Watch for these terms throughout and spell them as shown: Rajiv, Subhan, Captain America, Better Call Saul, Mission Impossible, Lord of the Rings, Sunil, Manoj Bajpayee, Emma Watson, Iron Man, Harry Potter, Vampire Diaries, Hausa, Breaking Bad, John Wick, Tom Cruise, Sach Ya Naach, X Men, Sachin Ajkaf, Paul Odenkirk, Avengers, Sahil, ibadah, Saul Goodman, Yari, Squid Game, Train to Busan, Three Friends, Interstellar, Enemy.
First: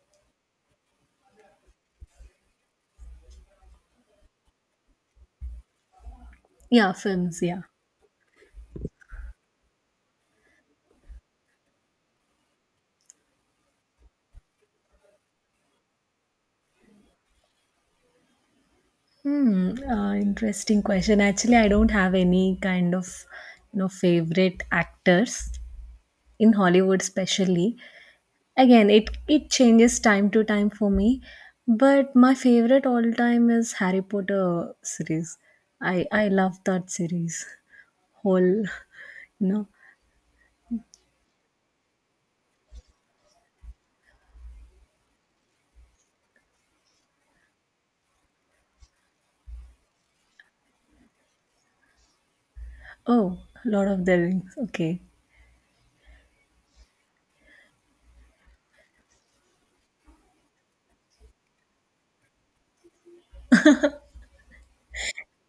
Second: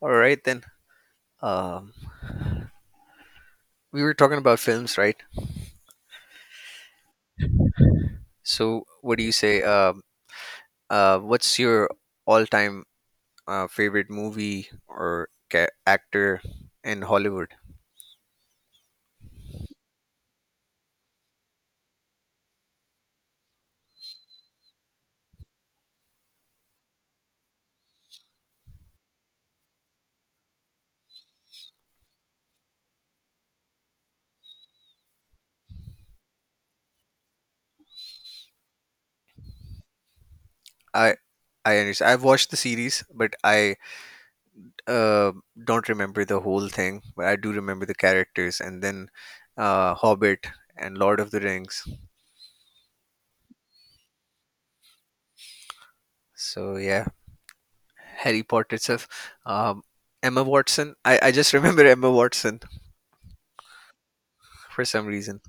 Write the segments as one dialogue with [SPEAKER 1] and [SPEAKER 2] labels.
[SPEAKER 1] All right then. Um, we were talking about films, right?
[SPEAKER 2] Yeah, films, yeah.
[SPEAKER 1] So, what do you say? What's your all-time favorite movie or actor in Hollywood?
[SPEAKER 2] Interesting question. Actually, I don't have any kind of favorite actors in Hollywood especially. Again, it changes time to time for me, but my favorite all time is Harry Potter series. I love that series. Whole. you know.
[SPEAKER 1] I I understand. I've watched the series, but I uh, don't remember the whole thing. But I do remember the characters, and then Hobbit and Lord of the Rings.
[SPEAKER 2] Oh, Lord of the Rings. Okay.
[SPEAKER 1] So yeah, Harry Potter itself. Um, Emma Watson. I just remember Emma Watson for some reason.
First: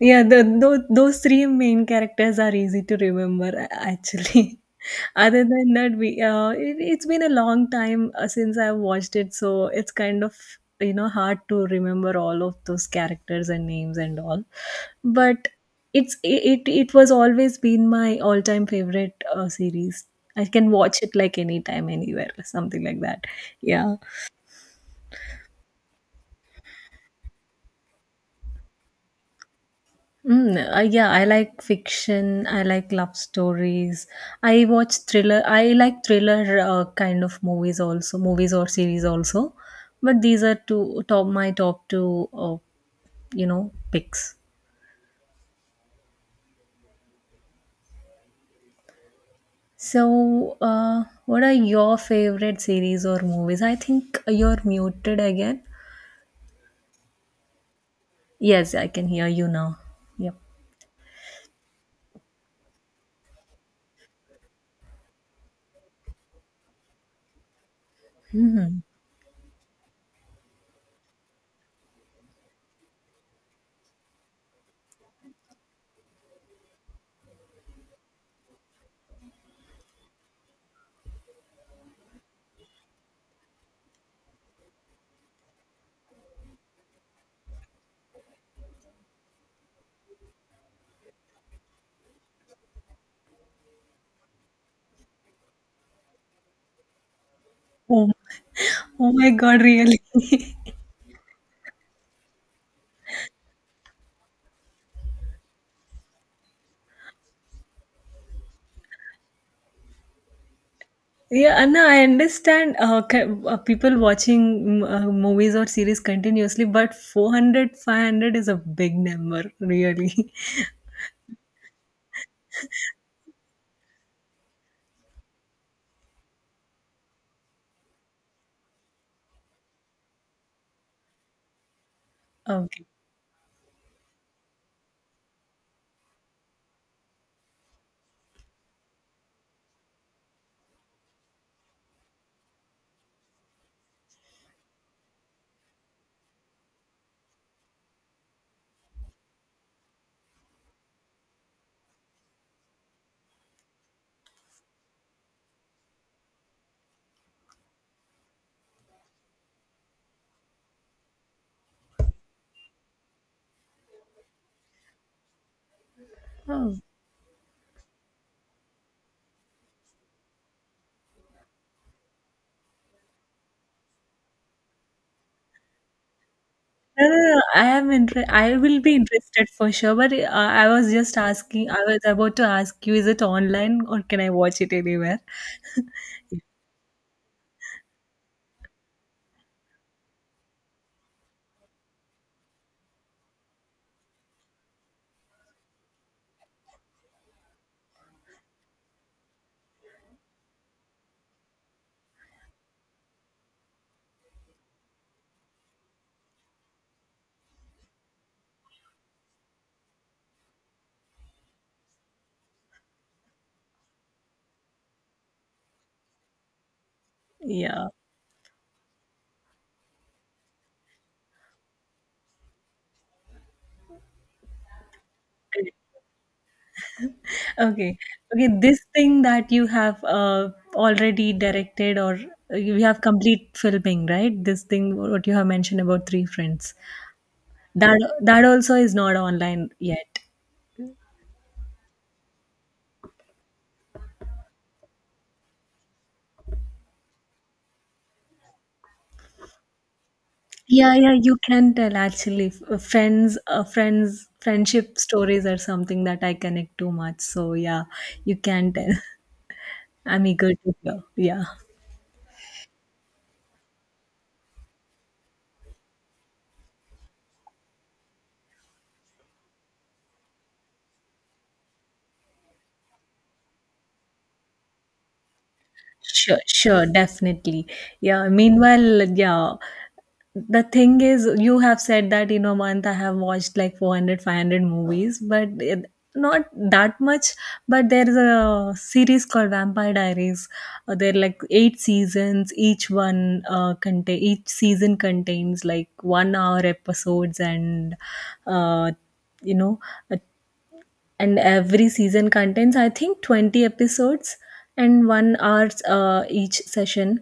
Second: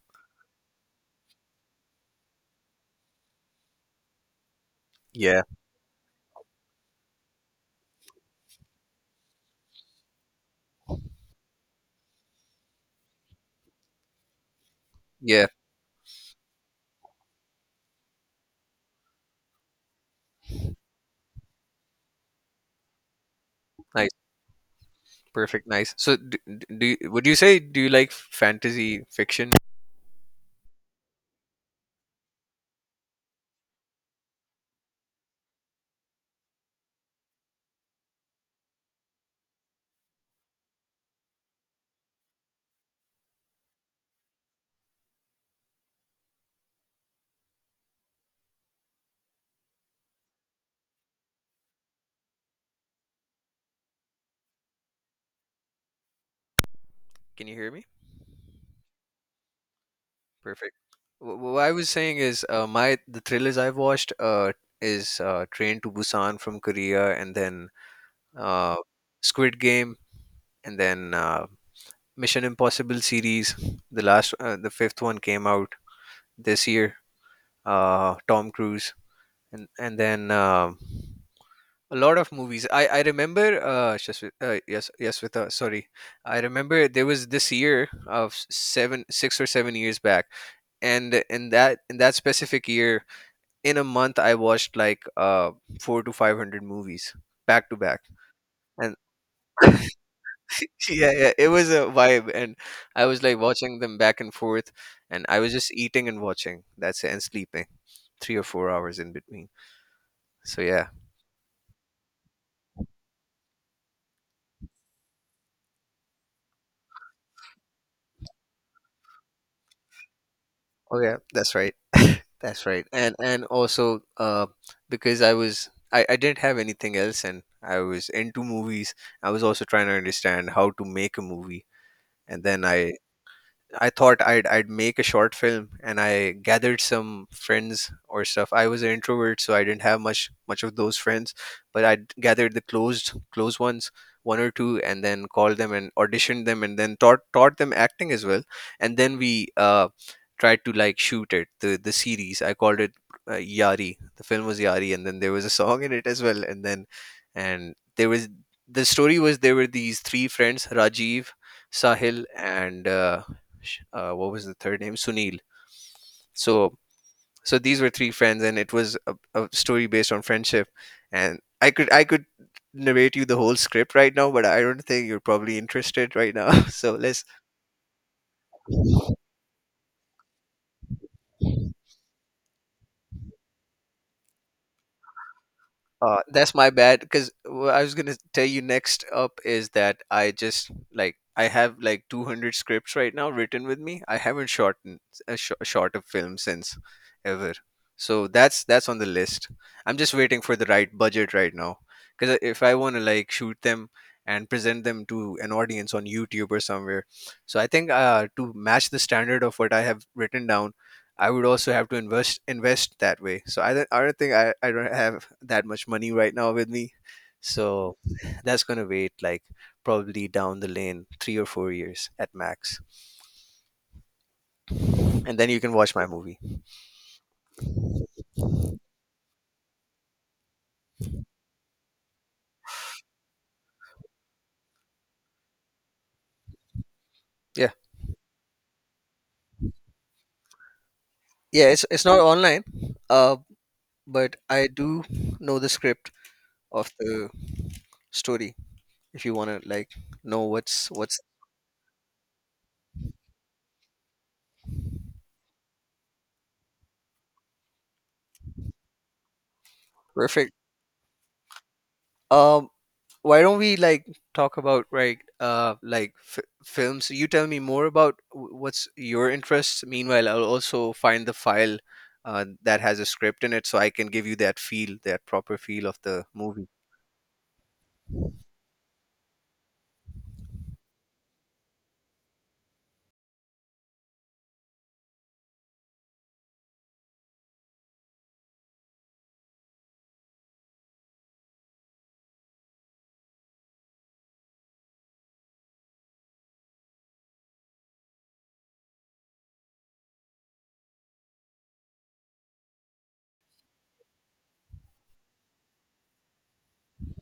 [SPEAKER 2] Yeah, those three main characters are easy to remember actually.
[SPEAKER 1] Yeah.
[SPEAKER 2] Other than that, we it's been a long time since I've watched it, so it's kind of hard to remember all of those characters and names and all.
[SPEAKER 1] Yeah.
[SPEAKER 2] But it was always been my all time favorite series. I can watch it like anytime, anywhere, something like that. Yeah.
[SPEAKER 1] Nice, perfect, nice. So, do you, would you say do you like fantasy fiction?
[SPEAKER 2] Yeah, I like fiction. I like love stories. I watch thriller. I like thriller kind of movies also, movies or series also. But these are two top my top two, picks. So, what are your favorite series or movies? I think you're muted again.
[SPEAKER 1] Can you hear me?
[SPEAKER 2] Yes, I can hear you now. Yep.
[SPEAKER 1] Perfect. What I was saying is, my the thrillers I've watched is Train to Busan from Korea, and then uh,
[SPEAKER 2] Hmm.
[SPEAKER 1] Squid Game, and then Mission Impossible series. The last, the fifth one came out this year. Tom Cruise, and then a lot of movies. I remember. Yes, yes, with sorry, I remember there was this year of seven, 6 or 7 years back, and in that specific year, in a month, I watched like four to five hundred movies back to back,
[SPEAKER 2] Oh,
[SPEAKER 1] and
[SPEAKER 2] oh my God, really?
[SPEAKER 1] yeah, yeah, it was a vibe, and I was like watching them back and forth, and I was just eating and watching. That's it, and sleeping 3 or 4 hours in between. So yeah.
[SPEAKER 2] Yeah, Anna, I understand people watching movies or series continuously, but 400, 500 is a big number, really.
[SPEAKER 1] Oh yeah, that's right. That's right. And also because I didn't have anything else and I was into movies. I was also trying to understand how to make a movie, and then
[SPEAKER 2] Okay.
[SPEAKER 1] I thought I'd make a short film, and I gathered some friends or stuff. I was an introvert, so I didn't have much of those friends, but I gathered the close ones, one or two, and then called them and auditioned them, and then taught them acting as well. And then we tried to like shoot it the series. I called it Yari. The film was Yari, and then there was a song in it as well. And then and there was, the story was there were these three friends, Rajiv, Sahil, and what was the third name? Sunil.
[SPEAKER 2] Oh.
[SPEAKER 1] So so these were three friends, and it was a story based on friendship. And I could narrate you the whole script right now, but I don't think you're probably interested right now. So
[SPEAKER 2] No, no,
[SPEAKER 1] let's,
[SPEAKER 2] no. I will be interested for sure, but I was just asking, I was about to ask you, is it online or can I watch it anywhere?
[SPEAKER 1] That's my bad because I was gonna tell you next up is that I just like I have like 200 scripts right now written with me. I haven't shot a sh- short a film since ever, so that's on the list. I'm just waiting for the right budget right now because if I want to like shoot them and present them to an audience on YouTube or somewhere. So I think to match the standard of what I have written down, I would also have to invest that way. So I don't think I don't have that much money right now with me.
[SPEAKER 2] Yeah.
[SPEAKER 1] So that's gonna wait like probably down the lane, 3 or 4 years at max, and then you can watch my movie.
[SPEAKER 2] Okay. Okay, this thing that you have already directed, or you have complete filming, right? This thing what you have mentioned about Three Friends.
[SPEAKER 1] Yeah,
[SPEAKER 2] That also is not online yet.
[SPEAKER 1] yeah. It's not online, uh, but I do know the script of the story. If you wanna like know
[SPEAKER 2] Yeah, yeah,
[SPEAKER 1] what's,
[SPEAKER 2] you can tell actually. Friendship stories are something that I connect too much. So yeah, you can tell. I'm
[SPEAKER 1] perfect.
[SPEAKER 2] eager to hear. Yeah.
[SPEAKER 1] Um, why don't we like talk about right like films? You tell me more about what's your interests. Meanwhile, I'll also find the file that has a script in it, so I can give you that feel, that proper feel of the
[SPEAKER 2] Sure,
[SPEAKER 1] movie.
[SPEAKER 2] sure, definitely. Yeah. Meanwhile, yeah, the thing is, you have said that in a month I have watched like 400, 500 movies, but not that much. But there's a series called Vampire Diaries. There are like eight seasons. Each one uh, contain each season contains like 1 hour episodes, and uh, you know uh, every season contains, I think, 20 episodes and 1 hour each session.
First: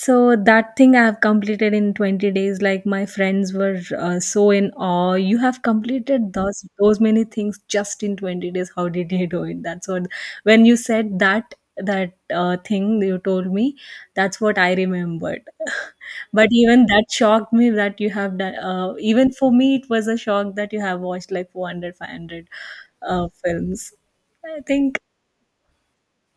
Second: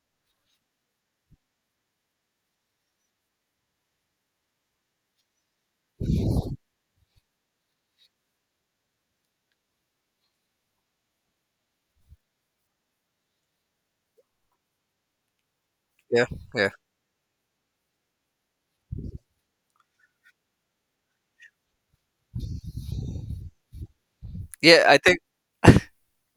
[SPEAKER 2] So that thing I have completed in 20 days. Like, my friends were so in awe. You have completed those many things just in 20 days. How did you do it? That's what, when you said that thing you told me, that's what I remembered.
[SPEAKER 1] Yeah,
[SPEAKER 2] But
[SPEAKER 1] yeah,
[SPEAKER 2] even that shocked me that you have done, even for me it was a shock that you have watched like 400 500 films, I
[SPEAKER 1] yeah. I
[SPEAKER 2] think.
[SPEAKER 1] think.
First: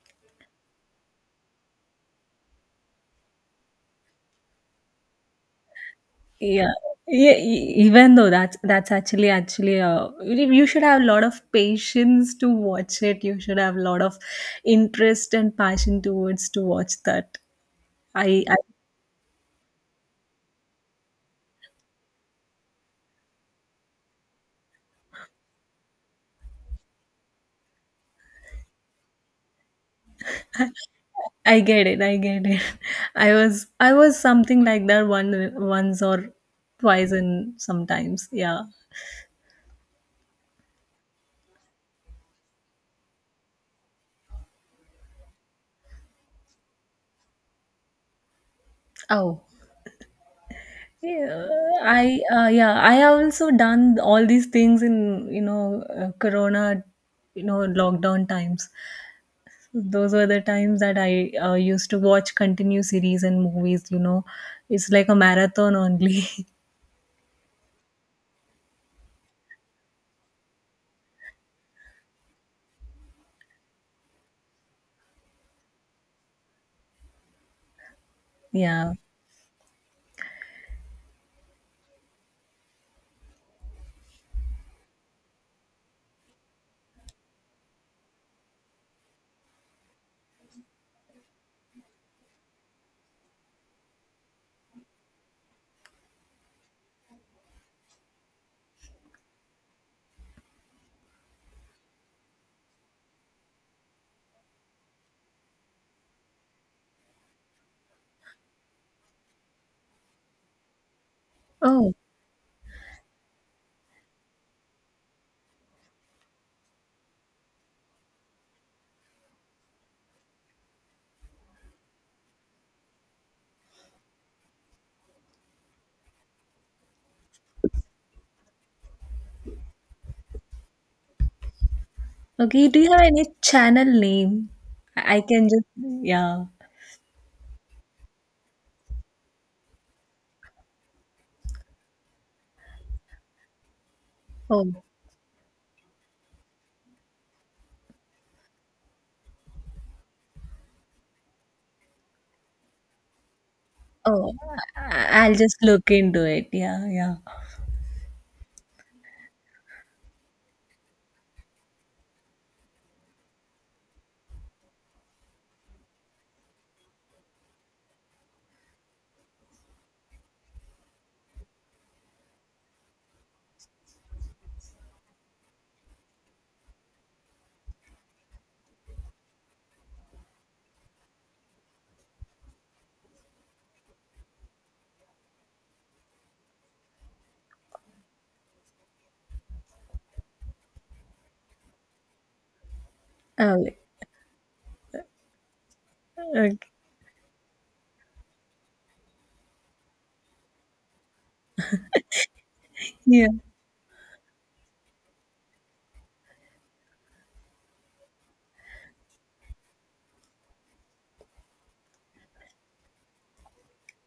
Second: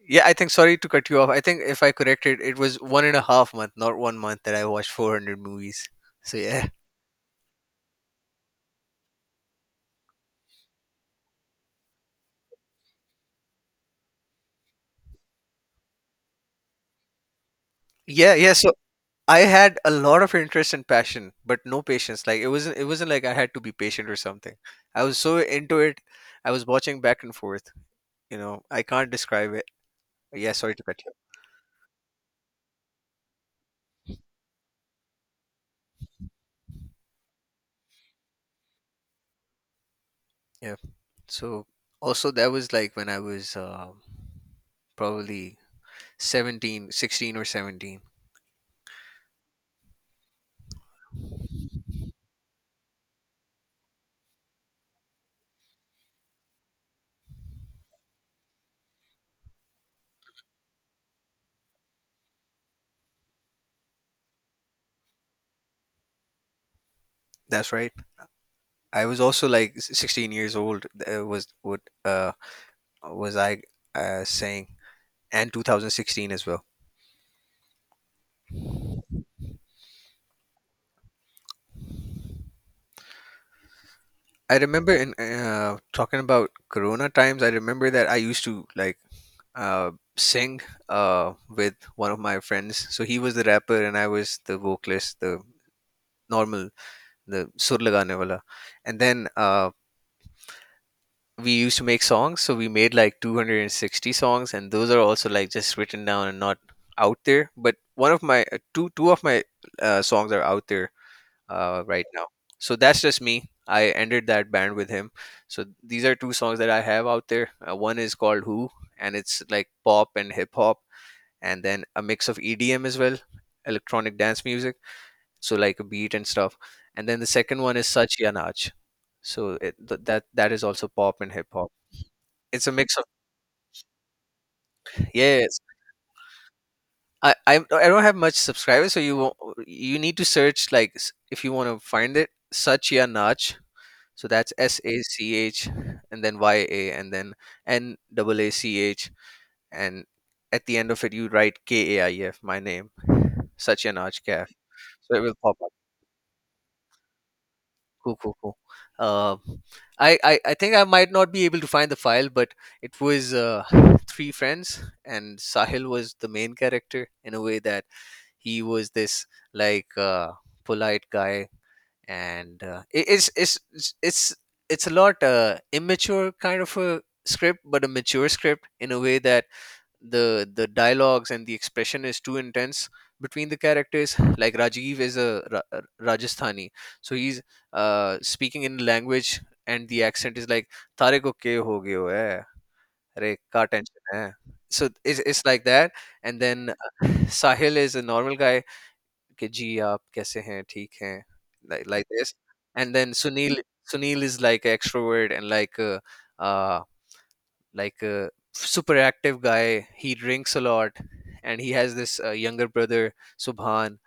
[SPEAKER 1] Yeah, I think. Sorry to cut you off. I think if I corrected, it was one and a half month, not one month, that I watched 400 movies. So yeah,
[SPEAKER 2] Yeah, yeah, even though that's actually you should have a lot of patience to watch it. You should have a lot of interest and passion towards to watch that.
[SPEAKER 1] yeah,
[SPEAKER 2] I
[SPEAKER 1] yeah.
[SPEAKER 2] I
[SPEAKER 1] So I had a lot of interest and passion, but no patience. Like it wasn't like I had to be patient or something. I was so into it. I was watching back and forth. You know, I can't describe it. Yeah, sorry to cut you.
[SPEAKER 2] I get it. I get it. I was something like that one once or twice and sometimes. Yeah.
[SPEAKER 1] Yeah. So also that was like when I was probably seventeen, sixteen, or 17.
[SPEAKER 2] Oh, yeah, I have also done all these things in, Corona, lockdown times. Those were the times that I used to watch continuous series and movies. It's like a marathon only.
[SPEAKER 1] That's right. I was also like 16 years old. Was what was I saying And 2016 as well.
[SPEAKER 2] Yeah.
[SPEAKER 1] I remember in talking about Corona times. I remember that I used to like uh, sing with one of my friends. So he was the rapper and I was the vocalist, the normal, the sur lagane wala. And then we used to make songs. So we made like 260 songs, and those are also like just written down and not out there. But one of my two two of my songs are out there
[SPEAKER 2] Oh,
[SPEAKER 1] right now. So that's just me. I ended that band with him. So these are two songs that I have out there. One is called Who, and it's like pop and hip hop, and then a mix of EDM as well, electronic dance music. So like a beat and stuff. And then the second one is Sach Ya Naach. So that that is also pop and hip hop. It's
[SPEAKER 2] okay.
[SPEAKER 1] a
[SPEAKER 2] Do you
[SPEAKER 1] mix
[SPEAKER 2] have
[SPEAKER 1] of,
[SPEAKER 2] any channel name? I can
[SPEAKER 1] yes.
[SPEAKER 2] just yeah.
[SPEAKER 1] I don't have much subscribers, so you won't, you need to search like if you want to find it. Sach Ya Naach. So that's S
[SPEAKER 2] Oh.
[SPEAKER 1] A C H and then Y A and then N double AACH, and at the end of it you write KAIEF, my name, Sachin
[SPEAKER 2] Oh,
[SPEAKER 1] Ajkaf. So it
[SPEAKER 2] I'll
[SPEAKER 1] will pop
[SPEAKER 2] just
[SPEAKER 1] up.
[SPEAKER 2] look into it. Yeah, yeah.
[SPEAKER 1] Cool, cool, cool. Uh, I think I might not be able to find the file, but it was three friends and Sahil was the main character in a way that he was this like polite guy. And it, it's a lot immature kind of a script but a mature script in a way that the dialogues and the expression is too intense between the characters. Like Rajiv is a Rajasthani, so he's speaking in language, and the accent is like, tare ko ke ho gaye ho hai, अरे का
[SPEAKER 2] Okay.
[SPEAKER 1] Tension है. So it's like that. And
[SPEAKER 2] Okay.
[SPEAKER 1] then Sahil is a normal guy, कि जी आप कैसे हैं ठीक हैं, like this. And then
[SPEAKER 2] Yeah.
[SPEAKER 1] Sunil, Sunil is like an extrovert and like uh like a super active guy. He drinks a lot and he has this younger brother, Subhan.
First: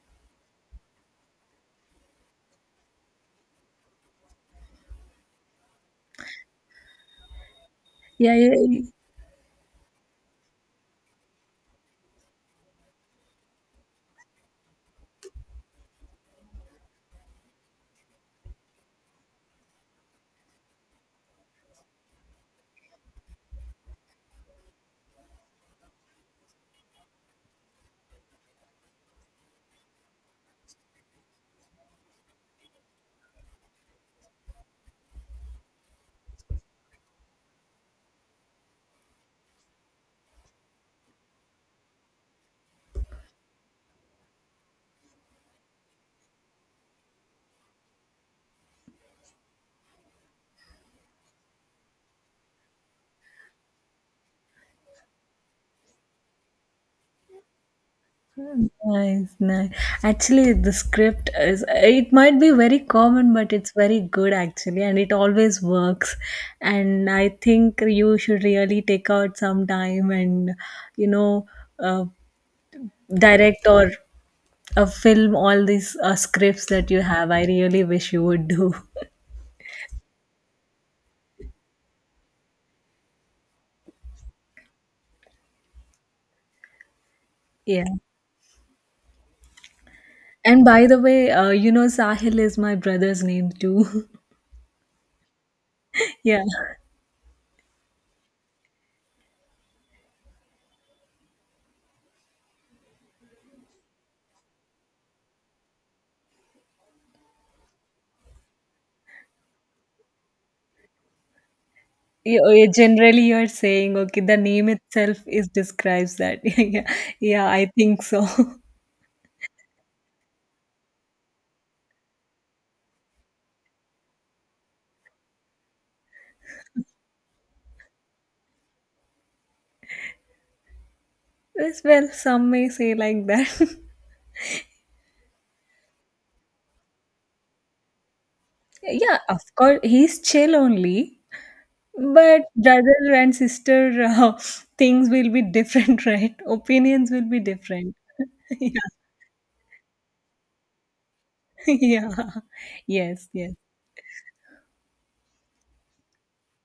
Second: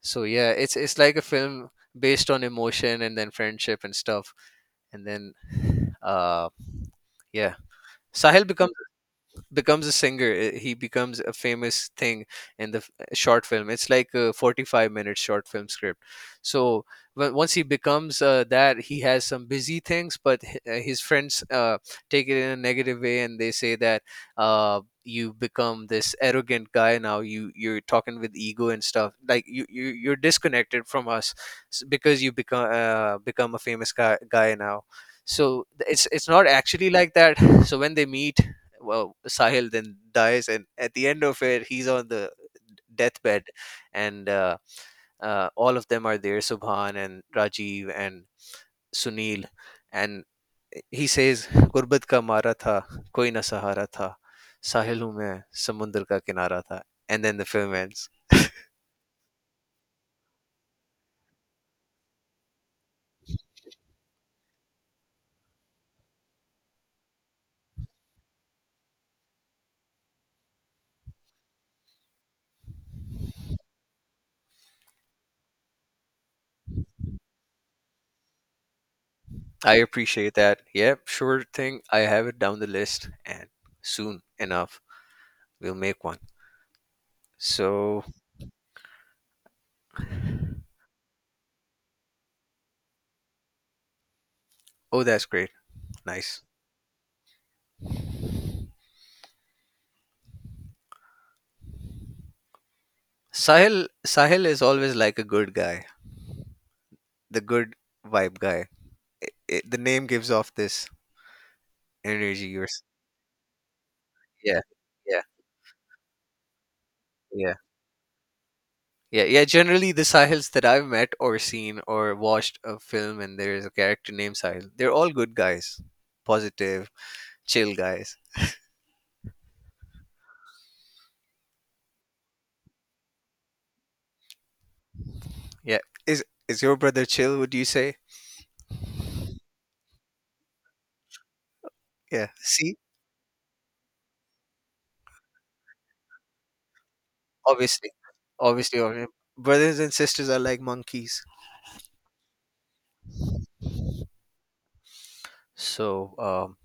[SPEAKER 1] So yeah, it's like a film based on emotion and then friendship and stuff. And then uh yeah,
[SPEAKER 2] Yeah,
[SPEAKER 1] Sahil
[SPEAKER 2] yeah. Yeah.
[SPEAKER 1] becomes a singer. He becomes a famous thing in the short film. It's like a 45-minute short film script. So once he becomes that, he has some busy things, but his friends take it in a negative way and they say that you become this arrogant guy now. You you're talking with ego and stuff like you you're disconnected from us because you become a famous guy now. So it's not actually like that. So when they meet, well, Sahil then dies, and at the end of it, he's on the deathbed, and all of them are there: Subhan and Rajiv and Sunil, and he says, "गुर्बत का मारा था, कोई ना सहारा था, साहिल हूँ samundar ka किनारा tha." And then the film ends.
[SPEAKER 2] Nice, nice. Actually, the script is, it might be very common, but it's very good actually, and it always works. And I think you should really take out some time and, you know, uh, direct or film all these scripts that you have. I really wish you would do.
[SPEAKER 1] I appreciate that. Yeah, sure thing. I have it down the list, and soon enough, we'll make one.
[SPEAKER 2] Yeah.
[SPEAKER 1] So,
[SPEAKER 2] And by the way, Sahil is my brother's name too.
[SPEAKER 1] oh, that's great. Nice.
[SPEAKER 2] Yeah.
[SPEAKER 1] Sahil is always like a good guy, the good vibe guy. I The name gives off this energy
[SPEAKER 2] Generally, you're saying, okay, the
[SPEAKER 1] yeah,
[SPEAKER 2] name itself
[SPEAKER 1] yeah,
[SPEAKER 2] is describes that. Yeah, yeah,
[SPEAKER 1] yeah.
[SPEAKER 2] I think so.
[SPEAKER 1] Yeah, yeah. Generally, the Sahils that I've met or seen or watched a film, and there is a character named Sahil, they're all good guys, positive, chill guys.
[SPEAKER 2] Yes, well, some may say like that.
[SPEAKER 1] Yeah. Is your brother chill? Would you say?
[SPEAKER 2] Yeah, of course, he's chill only,
[SPEAKER 1] Yeah.
[SPEAKER 2] but
[SPEAKER 1] See,
[SPEAKER 2] brother and sister, things will be different, right? Opinions will be
[SPEAKER 1] obviously,
[SPEAKER 2] different. Yeah,
[SPEAKER 1] obviously, brothers and sisters are like monkeys.
[SPEAKER 2] yeah, yes, yes.
[SPEAKER 1] So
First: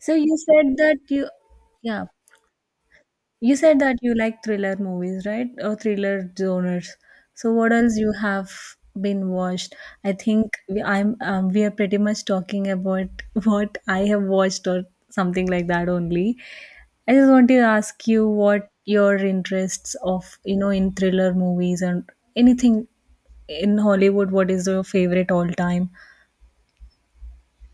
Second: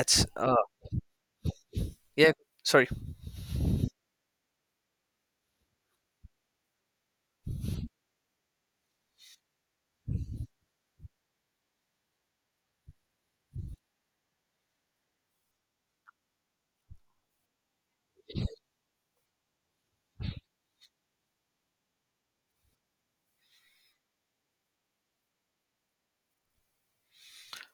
[SPEAKER 2] So, yeah,
[SPEAKER 1] yeah. Sorry.
[SPEAKER 2] you said that you like thriller movies, right? Or thriller genres. So what else you have been watched? I think we are pretty much talking about, what I have watched, or something like that only. I just want to ask you what your interests of, in thriller movies and anything in Hollywood. What is your favorite all time?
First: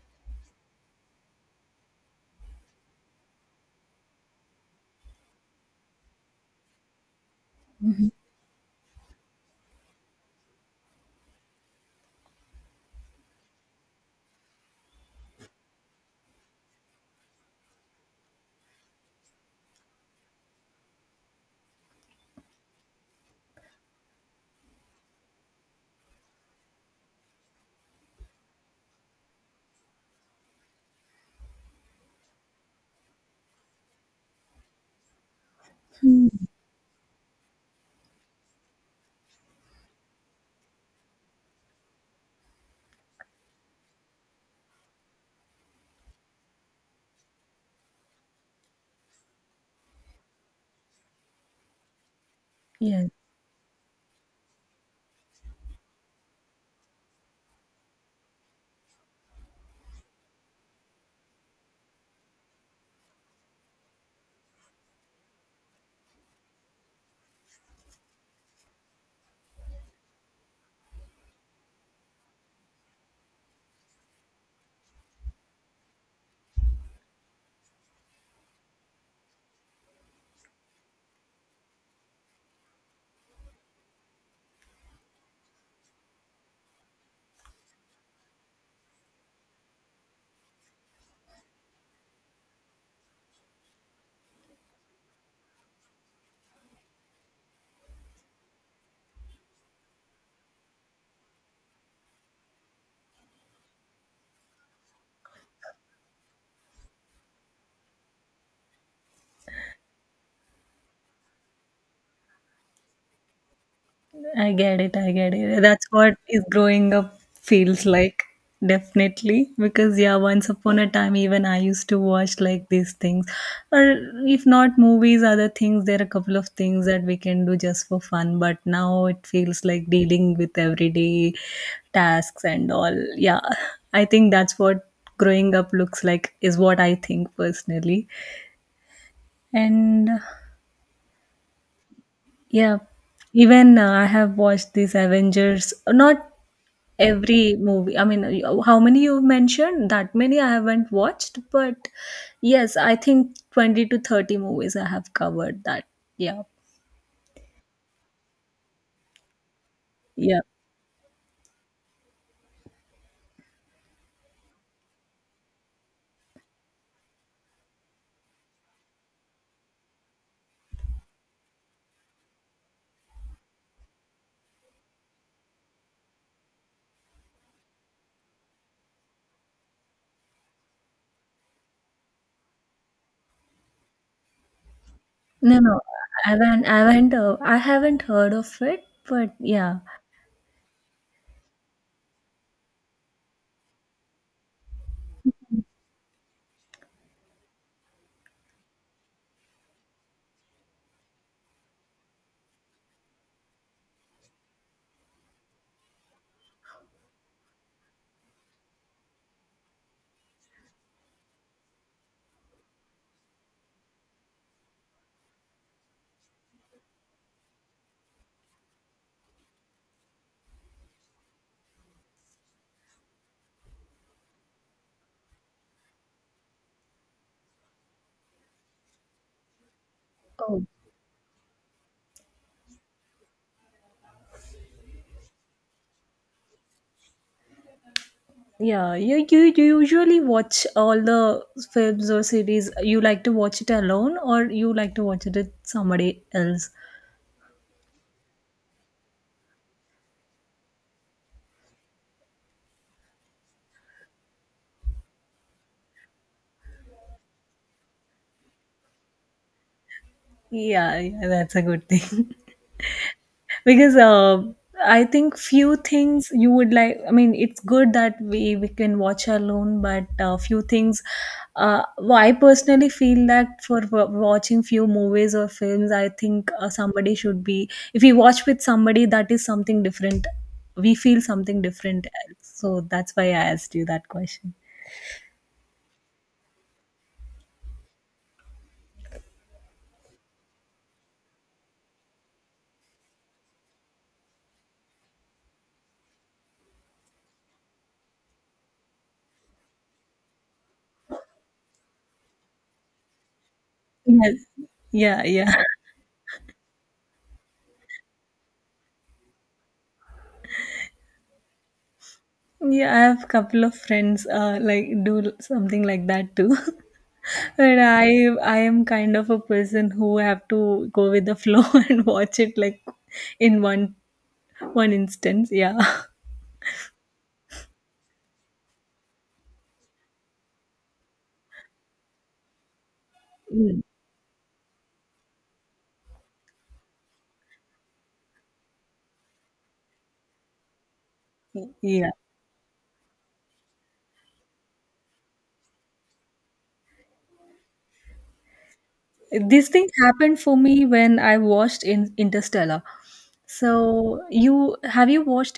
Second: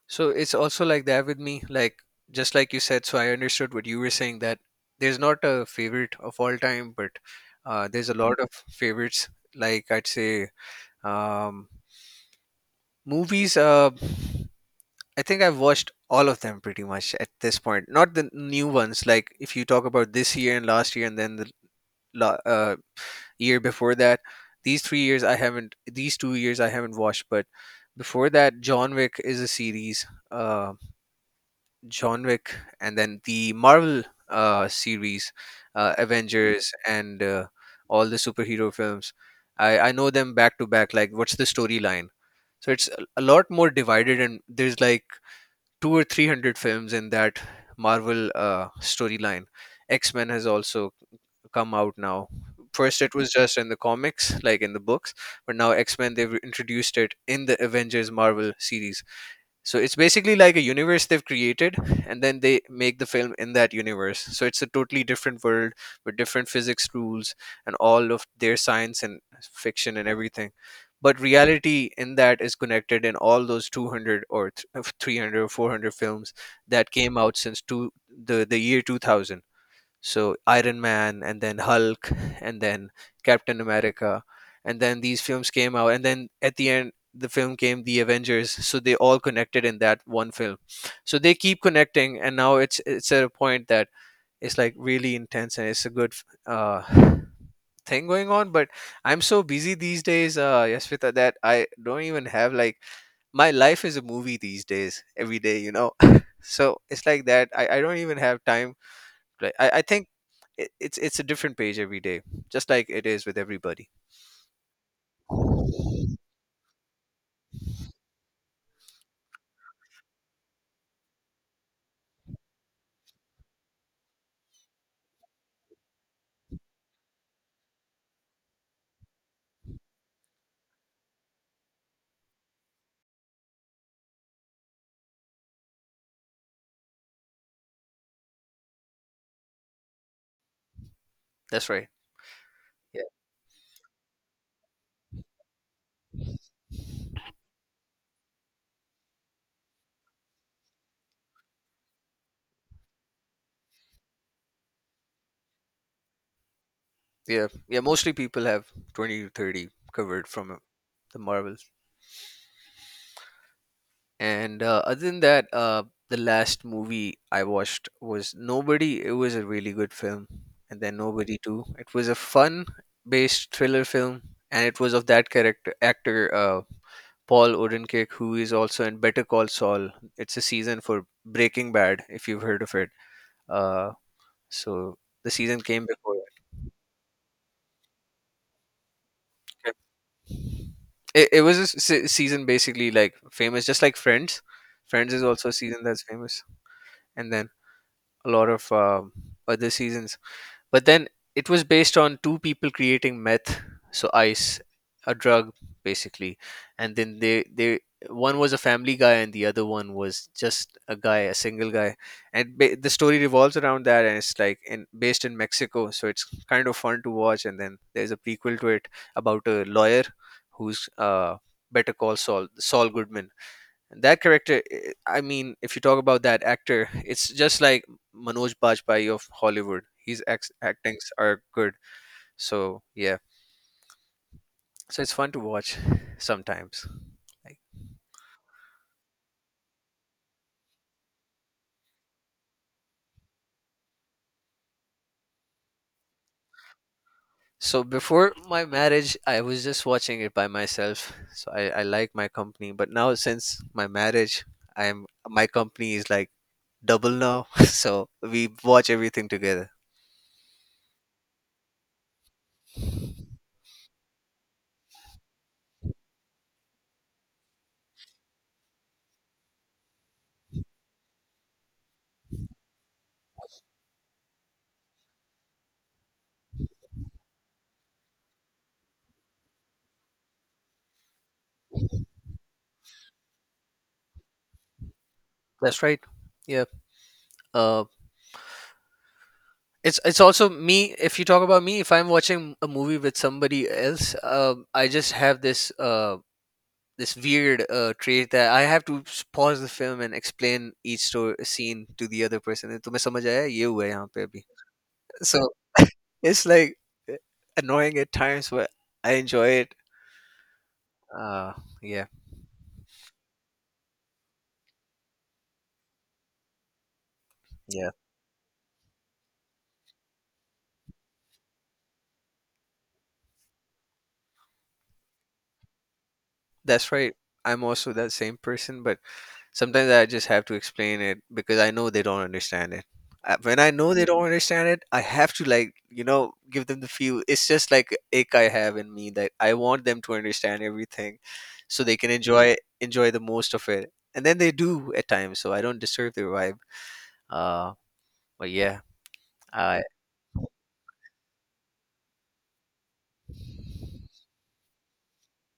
[SPEAKER 1] So it's also like that with me, like just like you said. So I understood what you were saying that there's not a favorite of all time, but there's a lot of favorites. Like I'd say, um, movies. I think I've watched all of them pretty much at this point. Not the new ones. Like if you talk about this year and last year, and then the la- uh, year before that, these 3 years I haven't. These 2 years I haven't watched, but before that, John Wick is a series. Um John Wick, and then the Marvel series, Avengers, and all the superhero films. I know them back to back. Like, what's the storyline? So it's a lot more divided, and there's like two or three hundred films in that Marvel storyline. X Men has also come out now. First,
[SPEAKER 2] Yes.
[SPEAKER 1] it was just in the comics, like in the books, but now X Men they've introduced it in the Avengers Marvel series, so it's basically like a universe they've created, and then they make the film in that universe, so it's a totally different world with different physics rules and all of their science and fiction and everything. But reality in that is connected in all those 200 or 300 or 400 films that came out since the year 2000. So Iron Man and then Hulk and then Captain America, and then these films came out, and then at the end the film came the Avengers, so they all connected in that one film. So they keep connecting, and now it's at a point that it's like really intense, and it's a good uh thing going on. But I'm so busy these days, Yasvita, that I don't even have, like, my life is a movie these days every day, so it's like that. I don't even have time. Right. I think it's a different page every day, just like it is with everybody.
[SPEAKER 2] I get it, I get it. That's what is growing up feels like, definitely. Because yeah, once upon a time, even I used to watch like these things, or if not movies, other things. There are a couple of things that we can do just for fun. But now it feels like dealing with everyday tasks and all. Yeah, I think that's what growing up looks like, is what I think personally. And
[SPEAKER 1] That's right.
[SPEAKER 2] yeah,
[SPEAKER 1] Yeah,
[SPEAKER 2] even, I have watched these Avengers, not every movie. I mean, how many you've mentioned, that many I haven't watched, but yes, I think 20 to 30 movies I have covered that. Yeah,
[SPEAKER 1] yeah, yeah, mostly people have 20 to 30 covered
[SPEAKER 2] yeah.
[SPEAKER 1] from the Marvels. And other than that, the last movie I watched was Nobody. It was a really good film. And then Nobody Too, it was a fun based thriller film. And it was of that character actor, Paul Odenkirk, who is also in Better Call Saul. It's a season for Breaking Bad, if you've heard of it. Uh, so the
[SPEAKER 2] No,
[SPEAKER 1] season
[SPEAKER 2] no,
[SPEAKER 1] came
[SPEAKER 2] i
[SPEAKER 1] before
[SPEAKER 2] haven't i haven't uh, i haven't heard of it, but
[SPEAKER 1] that.
[SPEAKER 2] yeah.
[SPEAKER 1] It was a season basically like famous, just like Friends. Friends is also a season that's famous, and then a lot of other seasons. But then it was based on two people creating meth, so ice, a drug basically, and then they one was a family guy and the other one was just a guy, a single guy, and the story revolves around that, and it's like in based in Mexico, so it's kind of fun to watch. And then there's a prequel to it about a lawyer who's, Better Call Saul, Saul Goodman, that character. I mean, if you talk about that actor, it's just like Manoj Bajpayee of Hollywood. His
[SPEAKER 2] Oh,
[SPEAKER 1] actings are good. So yeah. So it's fun to watch sometimes. Like,
[SPEAKER 2] yeah you usually watch all the films or series, you like to watch it alone, or you like to watch it with somebody else?
[SPEAKER 1] so before my marriage I was just watching it by myself, so I like my company. But now since my marriage, I'm my company is like double now, so we watch everything together.
[SPEAKER 2] Yeah, yeah, that's a good thing, because I think few things you would like, I mean, it's good that we can watch alone, but few things, well, I personally feel that for watching few movies or films, I think somebody should be, if we watch with somebody, that is something different, we feel something different. So that's why I asked you that question.
[SPEAKER 1] That's right. Yeah. uh it's also me, if you talk about me. If I'm watching a movie with somebody else, I just have this, this weird, trait that I have to pause the film and explain each story, scene, to the other person. Tumhe samajh aaya ye hua यहाँ पे
[SPEAKER 2] Yes,
[SPEAKER 1] abhi.
[SPEAKER 2] yeah,
[SPEAKER 1] So
[SPEAKER 2] yeah.
[SPEAKER 1] it's like, eh, annoying at times, but I enjoy it. uh, yeah.
[SPEAKER 2] Yeah, I have couple of friends, like, do something like that too. And
[SPEAKER 1] Yeah,
[SPEAKER 2] I am kind of a person who have to go with the flow and watch it like in one instance. Yeah.
[SPEAKER 1] that's right. I'm also that same person, but sometimes I just have to explain it because I know they don't understand it. When I
[SPEAKER 2] Mm.
[SPEAKER 1] know they don't understand it, I have to, like, give them the feel. It's just like ache I have in me that I want them to understand everything, so they can
[SPEAKER 2] Yeah.
[SPEAKER 1] enjoy the most of it. And then they do at times, so I don't disturb their vibe. Uh, but yeah.
[SPEAKER 2] This
[SPEAKER 1] I
[SPEAKER 2] thing happened for me when I watched in Interstellar. So you watched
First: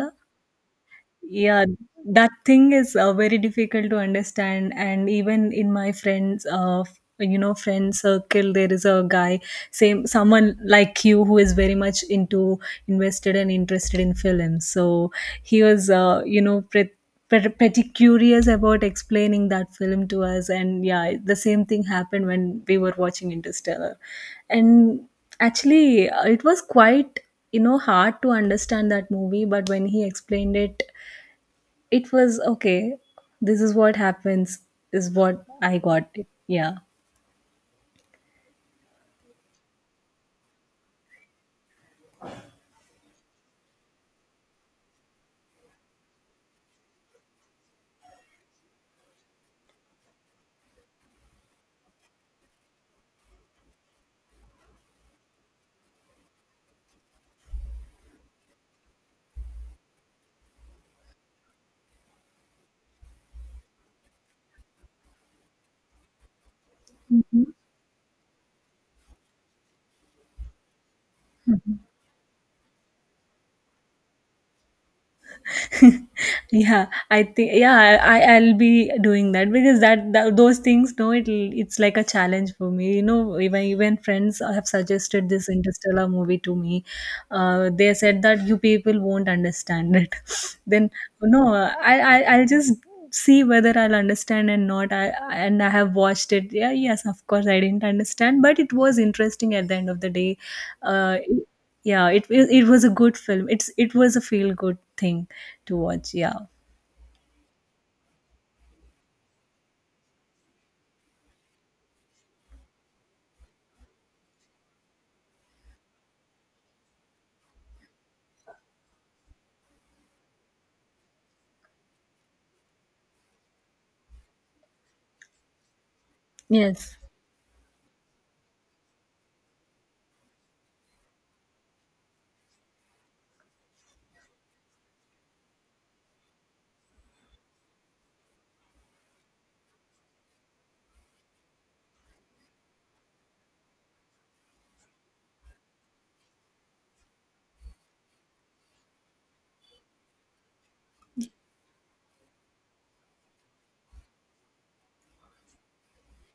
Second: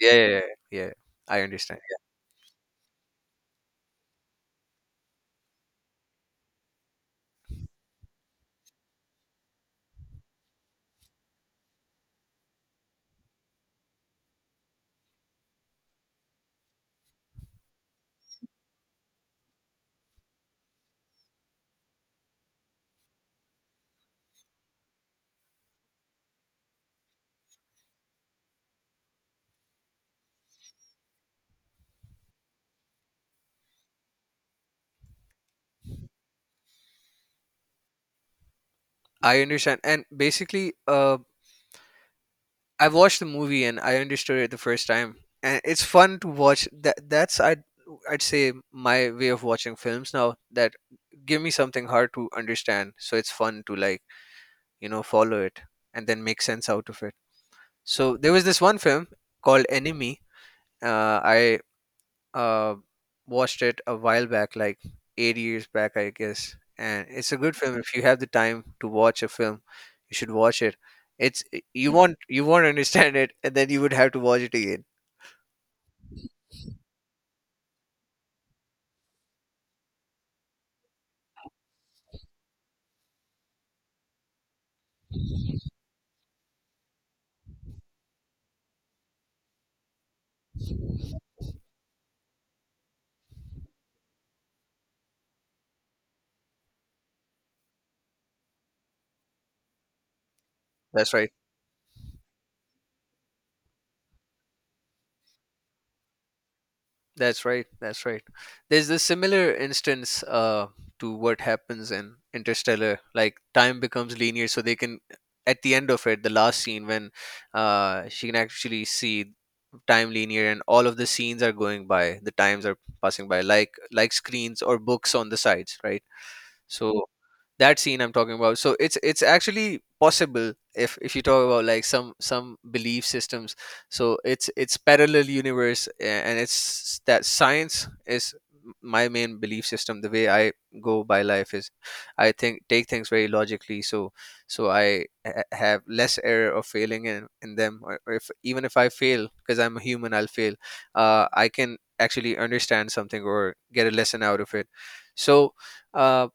[SPEAKER 1] Yeah, yeah, yeah, yeah, yeah, I
[SPEAKER 2] Yeah,
[SPEAKER 1] understand.
[SPEAKER 2] that thing is very difficult to understand. And even in my friends, friend circle, there is a guy, same someone like you who is very much into invested and interested in films. So he was, pretty curious about explaining that film to us. And yeah, the same thing happened when we were watching Interstellar. And actually, it was quite, hard to understand that movie, but when he explained it was okay. This is what happens, is what I got. Yeah.
[SPEAKER 1] I understand. And basically, I watched the movie and I understood it the first time, and it's fun to watch. That's I'd say my way of watching films now. That, give me something hard to understand, so it's fun to, like, follow it and then make sense out of it. So there was this one film called Enemy. I uh, watched it a while back, like 8 years back, I guess. And it's a good film. If you have the time to watch a film, you should watch it. It's you won't understand it, and then you would have to watch it again.
[SPEAKER 2] Yeah, I think. Yeah, I will be doing that, because that, that those things, no, it's like a challenge for me, even friends have suggested this Interstellar movie to me. They said that you people won't understand it. Then no, I'll just see whether I'll understand and not. I And I have watched it. Yeah, yes, of course, I didn't understand, but it was interesting at the end of the day.
[SPEAKER 1] That's
[SPEAKER 2] uh
[SPEAKER 1] why
[SPEAKER 2] yeah, it was a good film. It was a feel good thing to watch. Yeah.
[SPEAKER 1] That's right. That's right. There's a similar instance, to what happens in Interstellar. Like, time becomes linear, so they can, at the end of it, the last scene, when she can actually see time linear, and all of the scenes are going by. The times are passing by, like screens or books on the sides, right?
[SPEAKER 2] Yes.
[SPEAKER 1] So that scene I'm talking about. So it's actually possible if you talk about, like, some belief systems. So it's parallel universe, and it's that science is my main belief system. The way I go by life is I think take things very logically. So I have less error of failing in them, or if even if I fail, because I'm a human, I'll fail. I can actually understand something or get a lesson out of it. So, uh,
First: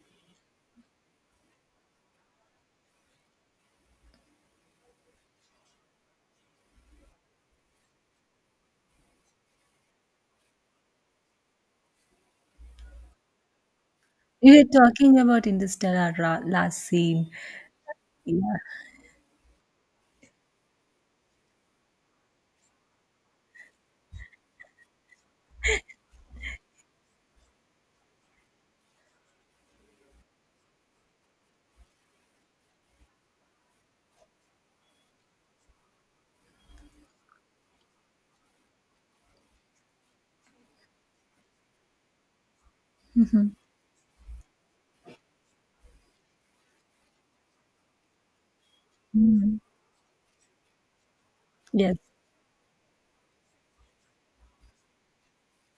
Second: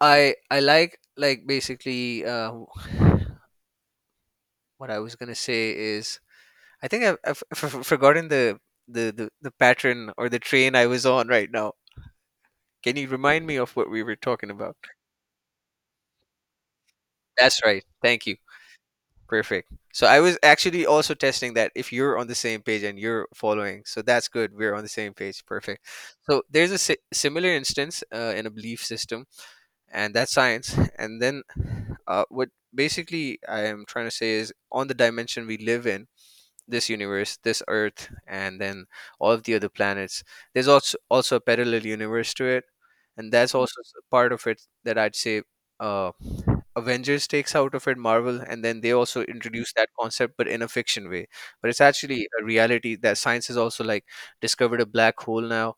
[SPEAKER 1] I like, basically, what I was gonna say is I think I've forgotten the pattern or the train I was on right now. Can you remind me of what we were talking
[SPEAKER 2] You were
[SPEAKER 1] about?
[SPEAKER 2] talking about Interstellar last scene.
[SPEAKER 1] That's right. Thank you.
[SPEAKER 2] Yeah.
[SPEAKER 1] Perfect. So I was actually also testing that if you're on the same page and you're following, so that's good. We're on the same page. Perfect. So there's a similar instance, in a belief system, and that's science. And then, what basically I am trying to say is, on the dimension we live in, this universe, this Earth, and then all of the other planets, there's also a parallel universe to it. And that's
[SPEAKER 2] Mhm.
[SPEAKER 1] also part of it, that I'd say. uh, Avengers takes out of it, Marvel, and then they also
[SPEAKER 2] Mhm.
[SPEAKER 1] introduce that concept, but in a fiction way. But it's
[SPEAKER 2] Yes.
[SPEAKER 1] actually a reality that science has also, like, discovered a black hole now.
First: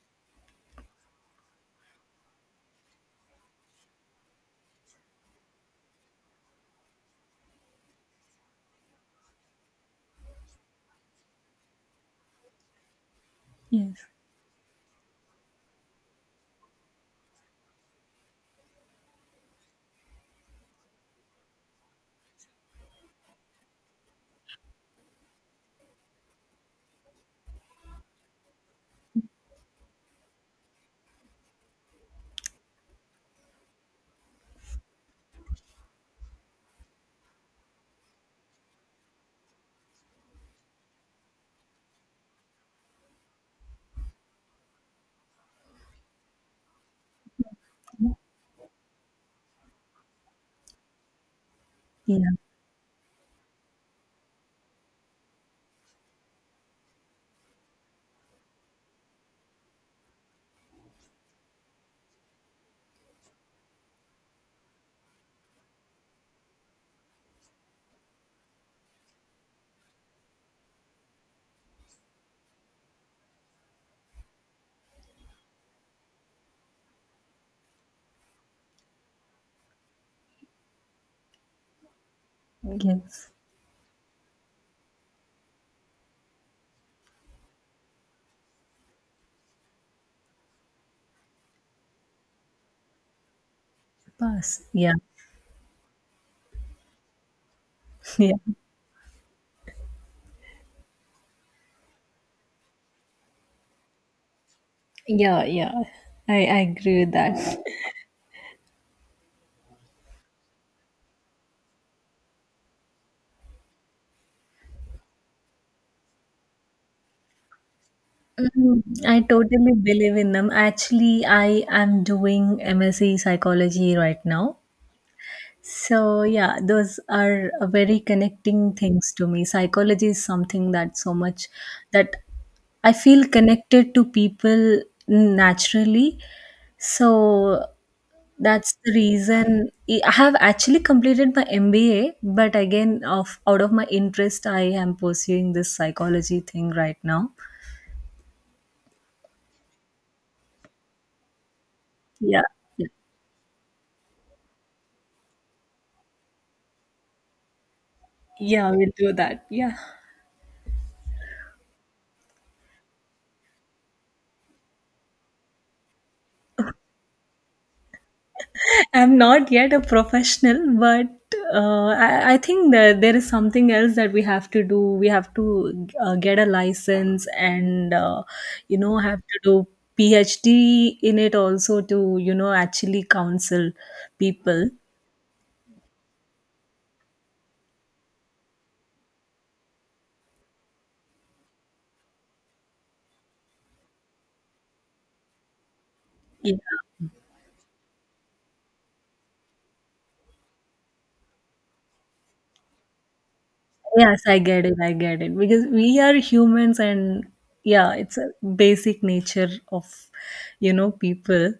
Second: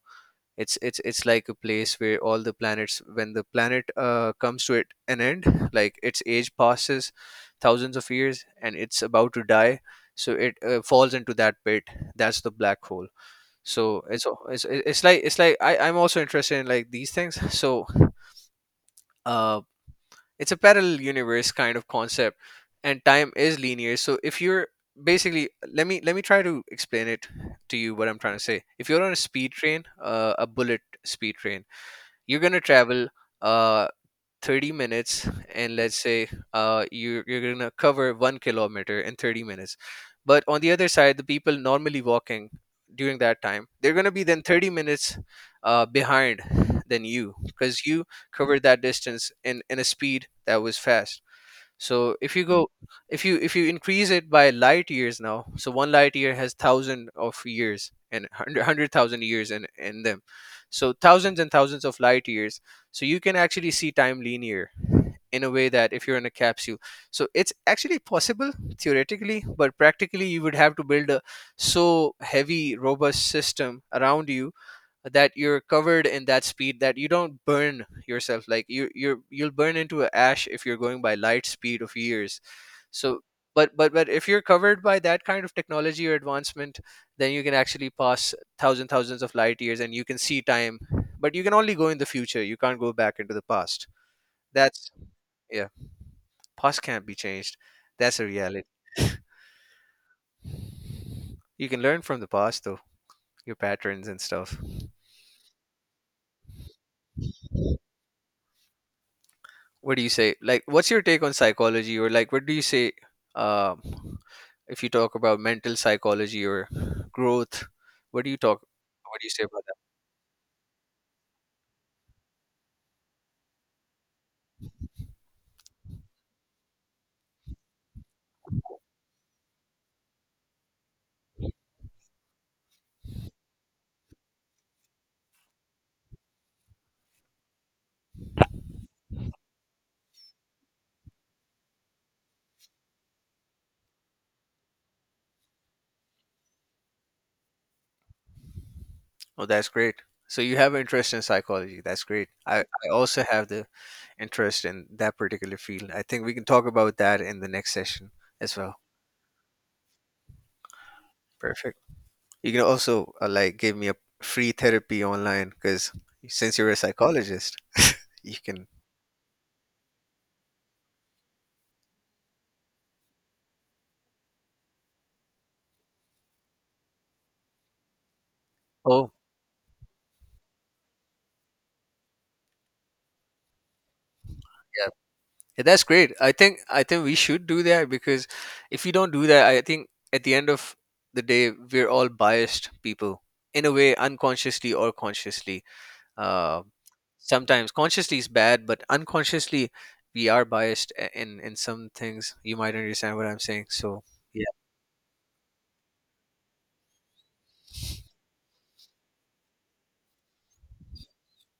[SPEAKER 1] It's like a place where all the planets, when the planet comes to it an end, like its age passes thousands of years and it's about to die, so it falls into that pit. That's the black hole. So
[SPEAKER 2] Yes.
[SPEAKER 1] it's like I'm also interested in, like, these things. So, uh, it's a parallel universe kind of concept, and time is linear. So, if you're basically let me try to explain it to you what I'm trying to say. If you're on a speed train, a bullet speed train, you're gonna travel uh 30 minutes, and let's say, you're gonna cover 1 kilometer in 30 minutes. But on the other side, the people normally walking during that time, they're gonna be then 30 minutes behind than you, because you covered that distance in a speed that was fast. So,
[SPEAKER 2] Yeah.
[SPEAKER 1] if you increase it by light years now, so 1 light year has thousand of years and hundred thousand years in them. So thousands and thousands of light years, so you can actually see time linear, in a way, that if you're in a capsule. So it's actually possible theoretically, but practically you would have to build a so heavy robust system around you, that you're covered in that speed that you don't burn yourself, like you'll burn into ash if you're going by light speed of years. So,
[SPEAKER 2] Yes.
[SPEAKER 1] but if you're covered by that kind of technology or advancement, then you can actually pass thousands of light years and you can see time. But you can only go in the future, you can't go back into the past.
[SPEAKER 2] Pass.
[SPEAKER 1] That's
[SPEAKER 2] Yeah.
[SPEAKER 1] Yeah. Past can't be changed. That's a
[SPEAKER 2] Yeah.
[SPEAKER 1] reality. You can learn from the past though, your patterns and stuff.
[SPEAKER 2] Yeah, yeah. I agree with that.
[SPEAKER 1] What do you say, like, what's your take on psychology? Or, like, what do you say, um if you talk about mental psychology or growth? what do you talk
[SPEAKER 2] Mhm.
[SPEAKER 1] what
[SPEAKER 2] I
[SPEAKER 1] do you say about
[SPEAKER 2] totally
[SPEAKER 1] that?
[SPEAKER 2] believe in them. Actually, I am doing MSc psychology right now. So yeah, those are very connecting things to me. Psychology is something that so much that I feel connected to people naturally. So that's the reason I have actually completed my MBA, but again, of out of my interest, I am pursuing this psychology thing right now.
[SPEAKER 1] Oh, that's great. So you have an interest in psychology. That's great.
[SPEAKER 2] Yeah,
[SPEAKER 1] I
[SPEAKER 2] yeah,
[SPEAKER 1] also have the interest in that particular field. I think we can talk about that in the next session as
[SPEAKER 2] yeah.
[SPEAKER 1] well.
[SPEAKER 2] We'll do that. Yeah.
[SPEAKER 1] Perfect. You can also, like, give me a free therapy online, because since you're a psychologist, you can.
[SPEAKER 2] I'm not yet a professional, but I think that there is something else that we have to do. We have to, get a license, and,
[SPEAKER 1] Oh.
[SPEAKER 2] have to do PhD in it also, to, actually counsel people.
[SPEAKER 1] Yeah, that's great. I think we should do that, because if we don't do that, I think at the end of the day, we're all biased people in a way, unconsciously or consciously.
[SPEAKER 2] Yeah.
[SPEAKER 1] Uh, sometimes consciously is bad, but unconsciously we are biased, in some things. You might understand what I'm saying. So
[SPEAKER 2] Yes, I
[SPEAKER 1] yeah,
[SPEAKER 2] get it. I get it. Because we are humans, and, yeah, it's a basic nature of, people.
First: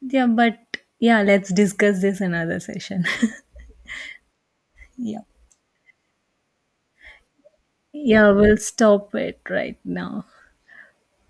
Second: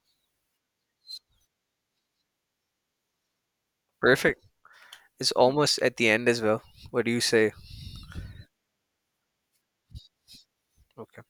[SPEAKER 2] Yeah, but yeah, let's discuss this another session.
[SPEAKER 1] perfect.
[SPEAKER 2] Yeah.
[SPEAKER 1] It's almost at the end as well. What do you say?
[SPEAKER 2] Yeah, we'll stop it right now.
[SPEAKER 1] Okay.